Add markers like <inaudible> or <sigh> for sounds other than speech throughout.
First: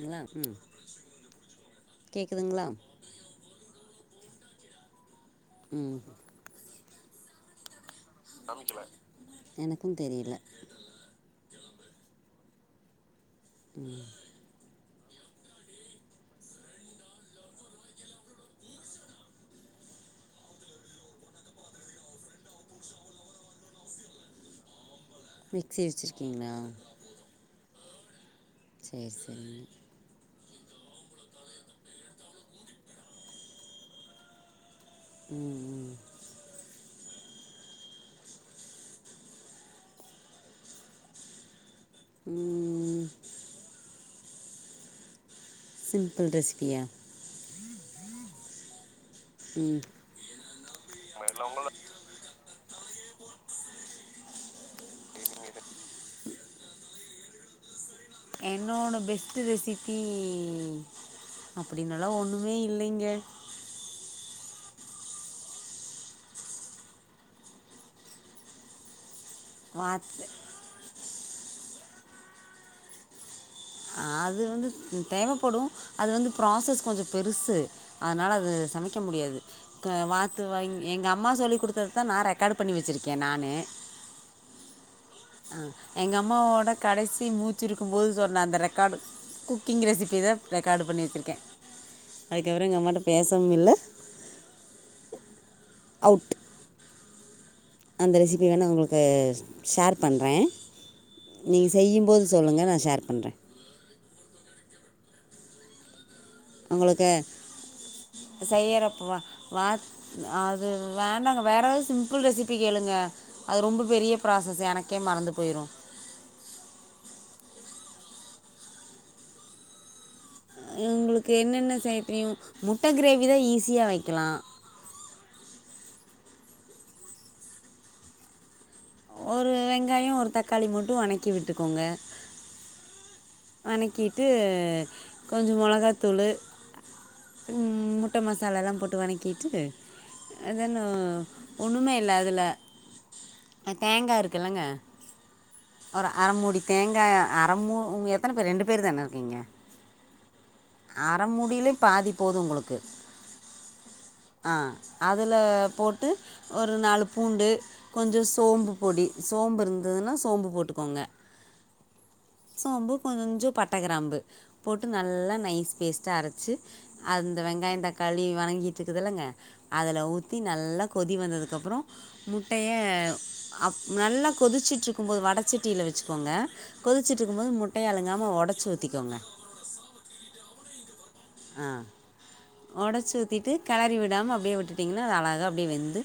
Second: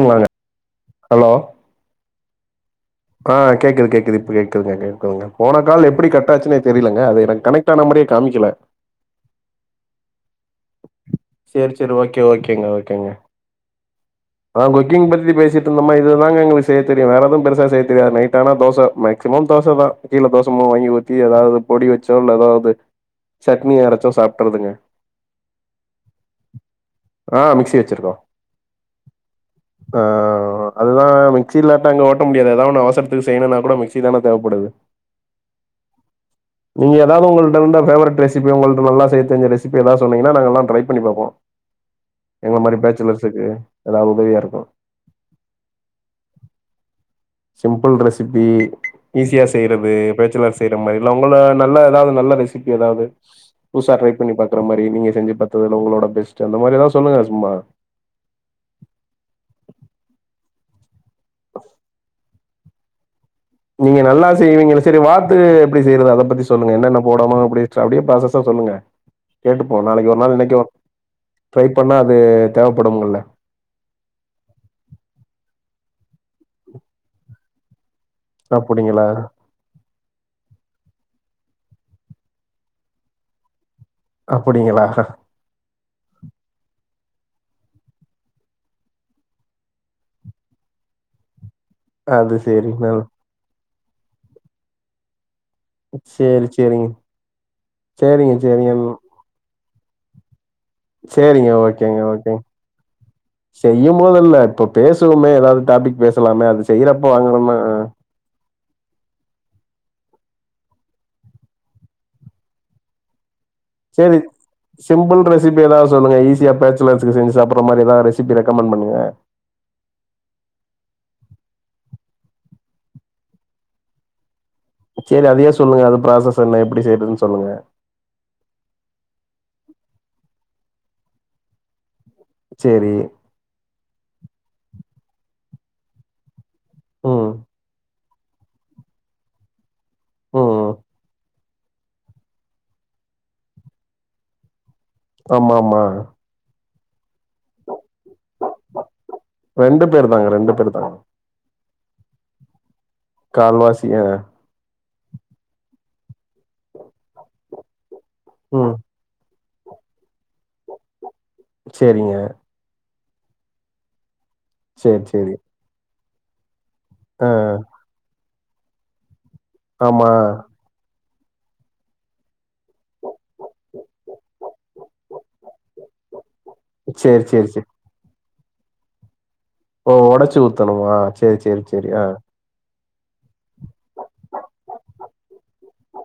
இல்ல ம் ஹலோ கேக்குதுங்ளா ஆ கேக்குது கேக்குது இப்ப கேக்குதுங்கங்க சொலுங்க போன கால் ம் எப்புடி கட்டாச்சுன்னே தெரியலங்க அது எனக்கு கனெட் ஆன மாரியே காமிக்கல எனக்கு தெரியல சேரி சேரி ஓகே ஓகேங்க ஓகேங்க ம் ஆ குக்கிங் பத்தி பேசிட்டு இருந்தோமா இதுதாங்க எங்ளுக் செய்ய தெரியு வேற எதுவு பெருசா செய் தெரியாது நைட்டானா தோச மேக்சிமம் தோச தா கீழ தோச மோவ் வாங்கி ஊத்தி எதாவது பொடி வச்சோ எதாவது சட்னி ஆரச்சோ சாப்ட்றதுங்க மிக்ஸி வச்சுருக்கீங்ளா ஆ மிக்ஸி வச்சுருக்கோ சேர் செரி ஆ அதுதா மிக்சி இல்லாட்ட இங்க ஓட்ட முடியாது ஏதா ஒன்னு அவசர்த்துக்கு செய்னோன்னா கூட மிக்சி தானே தேவப்படுது ம் ம் நீங்க எதாவது உங்கள்ட இருந்த பேவரட் ரெசிப்பி உங்கட்ட நல்லா செய்தெரிஞ்ச ரெசிப் எதாவது சொன்னீங்கன்னா நாங்க எல்லாம் ட்ரை பண்ணி பாப்போ ம் எங்கள மாரி ம் பேச்சலர்ஸ்க்கு எதாவது உதவியா இருக்கு சிம்பிள் ரெசிபியா சிம்பிள் ரெசிபி ஈஸியா ம் செய்யறது பேச்சலர் செய்யற மாரி இல்ல உங்கள நல்ல எதாவது நல்ல ரெசிபி எதாவது புதுசா ட்ரை பண்ணி பாக்குற மாரி நீ செஞ்சுபாத்ததுல உங்களோட பெஸ்ட் அந்த மாரி எதாவது சொல்லுங்க சும்மா என்னோட பெஸ்ட் ரெசிபி அப்டின்னல்லா ஒண்ணு மே இல்லைங்க நீங்க நல்லா செய்வீங்கள சரி வாத்து எப்டி செய்யறது அத பத்தி சொல்லுங்க என்னென்ன போடானும் அப்டி அப்டியே ப்ராசஸா சொல்லுங்க கேட்டுப்போ நாளைக்கு ஒரு வாத்து நாள் இன்னைக்கு ட்ரை பண்ணா அது தேவைப்படுங்கள்ல அது வந்து தேவப்படு அது வந்து ப்ராசஸ் கொஞ்சொ பெருசு அதனால அது சமைக்க அப்டிங்களா முடியாது க வாத்து வாங் எங்க அம்மா சொல்லி் குடுத்தது தா நா ரெக்கார்டு பண்ணி வெச்சுருக்கே நானு அப்படிங்களா ஆ எங்க அம்மாவோட கடைசி மூச்சு இருக்கும் போது சொன்ன அந்த ரெக் காடு குக்கிங் ரெசிபி தா ரெக்கார்டு பண்ணி வெச்சருக்கே அது அதுக்கப்றோ சேரி எங்க அம்மாட்ட பே <unintelligible> சேரி செரிங் அந்த ரெசிபி வேண்ணா உங்ளுக்கு ஷேர் பண்றே சேரிங்க நீங்க ஓகேங்க செய்யும்போது ஓகேங்க சொல்லுங்க நா ஷேர் பண்ற செய்யும் போதுல்ல இப்ப பேசுவமே எதாவது டாபிக் பேசலாமே அது செய்றப்ப வாங்கணமா செய்யறப்பவா வாத் அது வேணாங்க வேற எதாவது சிம்பிள் ரெசிபி கேளுங்க அது ரொம்போ பெரிய சரி ப்ராசஸ் எனக்கே சிம்பிள் மறந்து ரெசிபி போயிரோ ஏதாவது சொல்லுங்க ஈஸியா பேச்சலர்சுங்க செஞ்சி சாப்பற்றா மாதிரி எதாவுதுரெசிபி ரெக்கமெண்ட் பன்னுங்க உங்குளுக்கு என்னென்ன செய்ய தெரியு முட்ட கிரேவி தா ஈஸியா வெக்களா சேரி அதையே சொல்லுங்க அது ப்ராசஸ் என்ன எப்டி செய்யற்துன் சொல்லுங்க ஒரு வெங்காய ஒரு தக்காளி மட்டு வணக்கி விட்டுக்கோங்க செரி வணக்கிட்டு கொஞ்சோ மொளகாத்தூளு ம் முட் ட மசாலாலா போட்டு வனக்கிட்டு ம் அதென ஒன்னுமே இல்ல அதலே அ தேங்கா இருக்கு இல்லங்க ஆமா ஆமா ஒரு அர முடி தேங்கா அர மு எத்தன பேர் ரெண்டு பேர் தான இருக்கீங்க ரெண்டு பேர் தாங்க பேர் தாங்க. அர முடியிலே பாதி போது உங்குளுக்கு கால்வாசியா ஆ அதுல போட்டு ஒரு நாலு பூண்டு கொஞ்சோ சோம்பு ம் பொடி சோம்பு இருந்துன்னா சோம்பு போட்டுக்கோங்க செரிங்க சோம்பு கொஞ்சோ பட்டக்கிராம்பு போட்டு சரி, சரி. நல்லா நைஸ் பேஸ்ட்டா அரச்சு ஆ அந்த வெங்காய தக்காளி வணங்கிட்ருக்குது இல்லங்க அதுல ஆமா. ஊத்தி நல்லா கொதி வந்ததுக்கப்பறோ முட்டய அப் நல்லா கொதிச்சுட்ருக்கும் போது வடச்சட்டில வெச்சுக்கோங்க சரி, கொதிச்சிட்ருக்கும் சரி, போது சரி. முட்டய அலுங்காம ஒடச்சி ஊத்திக்கோங்க ஓ ஒடச்சு ஊத்தனுமா சேர் சேர் சேரி ஆ ஒடச்சி ஊத்திட்டு கெளறி விடாம அப்டியே விட்டுட்டிங்கன்னா அது அழகா அப்டியே வெந்து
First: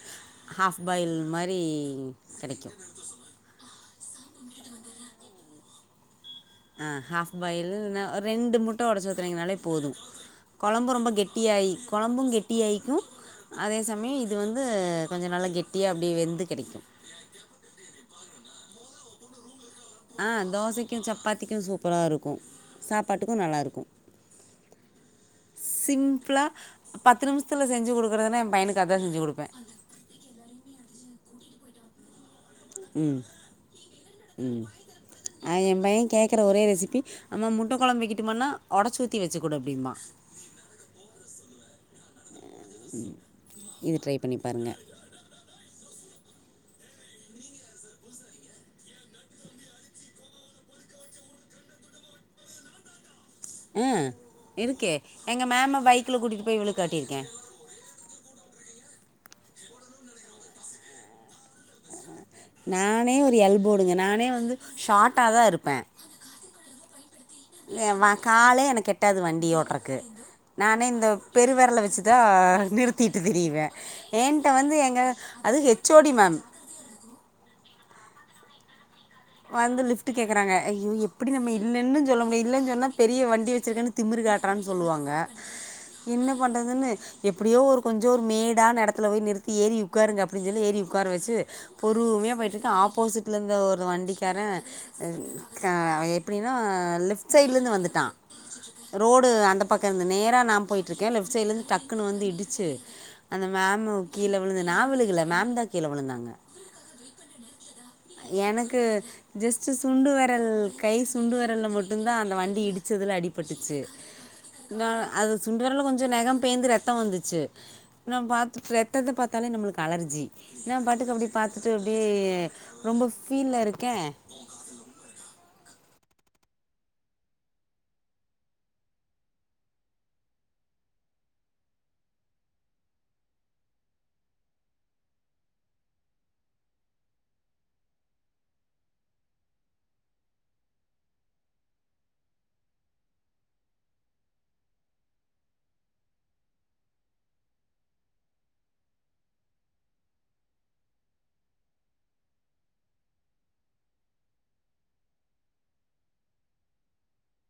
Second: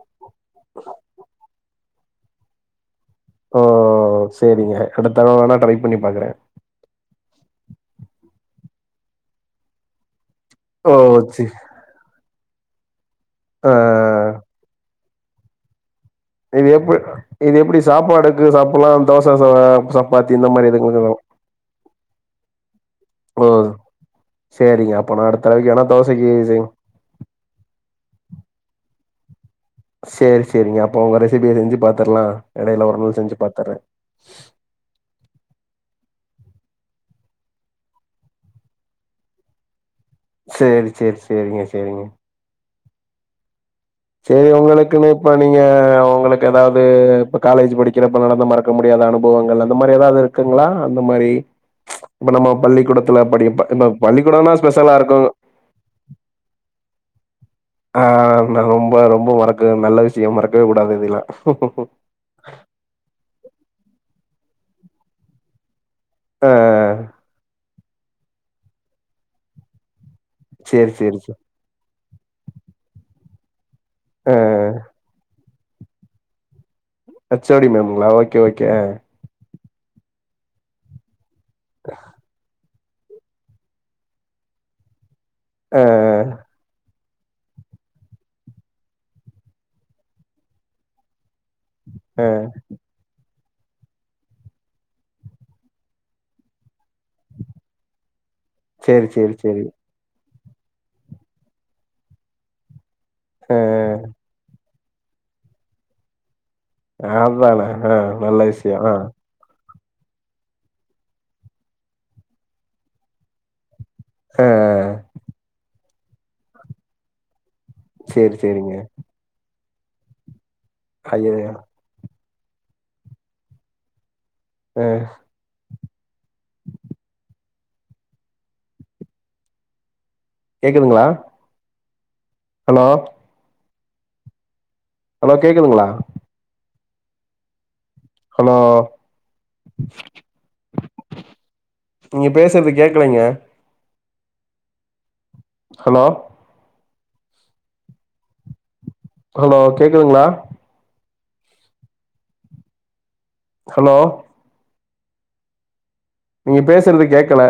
ஹாஃப் பாயில் மாரி கெடைக்கு ஓ செரிங்க அடுத்தடவ வோணா ட்ரை பண்ணி பாக்குறே ஆ ஹாஃப் பாயிலு ந ரெண்டு முட்ட ஒடச்சு ஊத்துனீங்கனாலே போது கொழம்பு ஓ ரொம்ப சி கெட்டியாயி கொழம்பு கெட்டியாய்க்கு ஆ அதே சமய் இ து வந்து கொஞ்சோ நல்லா கெட்டியா அப்டி வெந் இது எப்போ இது எப்படி சாப்பாடுக்கு சாப்புல்லா தோச சா அ ஆ தோசைக்கு சப்பாத்திக்கு சூப்பரா இருக்கோ சாப்பாட்டுக்கு நல்லாருக்கு செரிங்க அப்ப நா அடுத் தடவைக்கு வேணா தோசைக்கு சிம்பிளாக சே பத்து நிமிஷ்த்துல செஞ்சு குடுகுறுதுனா எ பையனுக்கு அதா செஞ்சு குடுப்பே சேரி சேரிங்க அப்ப உங்க ரெசிபிய செஞ்சு பாத்துர்லா எடையில ஒரு நாள் ம் செஞ்சு பாத்துற்றே ம் அ எ பைய கேக்கற ஒரே ரெசிபி அம்மா முட்ட கொழம்பு வெக்கிட்டுமானா ஒடச்சூத்தி வெச்சுக்குடு அப்டின்பா சேரி சேர் செரிங்க செரிங்க <unintelligible> உம் சேரி உங்களுக்கு நே இப்ப நீங்க உங்களுக்கு எதாவ்து இப்ப காலேஜி படிக்கிறப்ப நடந்த மறக்க முடியாத அனுபவங்கள் அந்த மாரி எதாவ்து இருக் குங்ளா அந்த மாரி இப்ப நம்ம பள்ளிக்கூடத் துலா படிக்கப்ப இந்த பள்ளிக்கூடன்னா ஸ்பெஷலா இருக்கோ க மேம பை க்கில கூட்டிட்டு போய் விழுகாட்டிருக்கே ஆ நல் ரொம்போ ரொம்போ மறக்க நல்ல விஷ்யோ மறக்கிவே கூடாது இதெல்லா நானே ஒரு எல்போடுங்க நானே வந்து ஷாட்டாதா இருப்பே ஆ இல்ல வா காலே எனக்கு எட்டாது வண்டி ஓட்றக்கு நானே சேரி இந்த சேரி சே பெருவெரல வெச்சு தா நிறுத்திட்டு திரியுவே ஆ ஏன்ட்ட வந்து எங்க அது H O D ma'am H O D மேமுங்ளா ஓகே ஓகே ஆ வந்து லிஃப்ட்டு கேக்குறாங்க ஐயோ எப்படி நம்ம இல்லன்னு சொல்ல முடியு இல்லன் சொன்னா பெரிய வண்டி வெச்சுருக்கேனு திமிரு காட்றான் சொல்லுவாங்க ஆ என்ன பண்றதுன்னு எப்படியோ ஒரு கொஞ்சோ ஒரு மேடான எடத்துல போய் நிறுத்தி ஏறி உக்காருங்க அப்டின் சொல்லி ஏறி உக்கார வெச்சு ஆ பொறுமியா போயிட்ருக்க ஆப்போசிட்லிந்த ஒரு வண்டி காரே க அவ எப்டின்னா லெஃப்ட் சைட்லிந்து வந்துட்டா சேரி ரோடு சேரி அந்த சேரி பக்கோ இருந்து நேரா நா போயிட்ருக்கே லெஃப்ட் சைட்லெந்து டக்குன்னு வந்து இடிச்சு அந்த ஆ மேமு கீழ விழுந்து நா விழுகள மேம்தா கீழ விழுந்தாங்க அதான ஆ நல்ல விசியோ எனக்கு ஆ ஜஸ்ட்டு சுண்டு வெரல் கை சுண்டு வெரல்ல மட்டுந்தா அந்த வண்டி இடிச்சதுல அடிபட்டுச்சு ஆ இந்தாலு அது சுண்டு வெரல்ல கொஞ்சோ நக பேந்து ரத்தோ வந்துச்சு நா சேரி பாத்துட் சேரிங்க ரெத்தத்த பாத்தாலே நம்மளுக்கு அலர்ஜி நா பாட்டுக்கு அப்டி ஐயய்யோ பாத்துட்டு அப்பே ரொம்ப ஃபீல்ல இருக்கே அ கேக்குதுங்ளா ஹலோ ஹலோ கேக்குதுங்ளா ஹலோ நீங் பேசுறது கேக்கலைங்க ஹலோ ஹலோ கேக்குதுங்ளா ஹலோ நீங் பேசுறது கேக்கல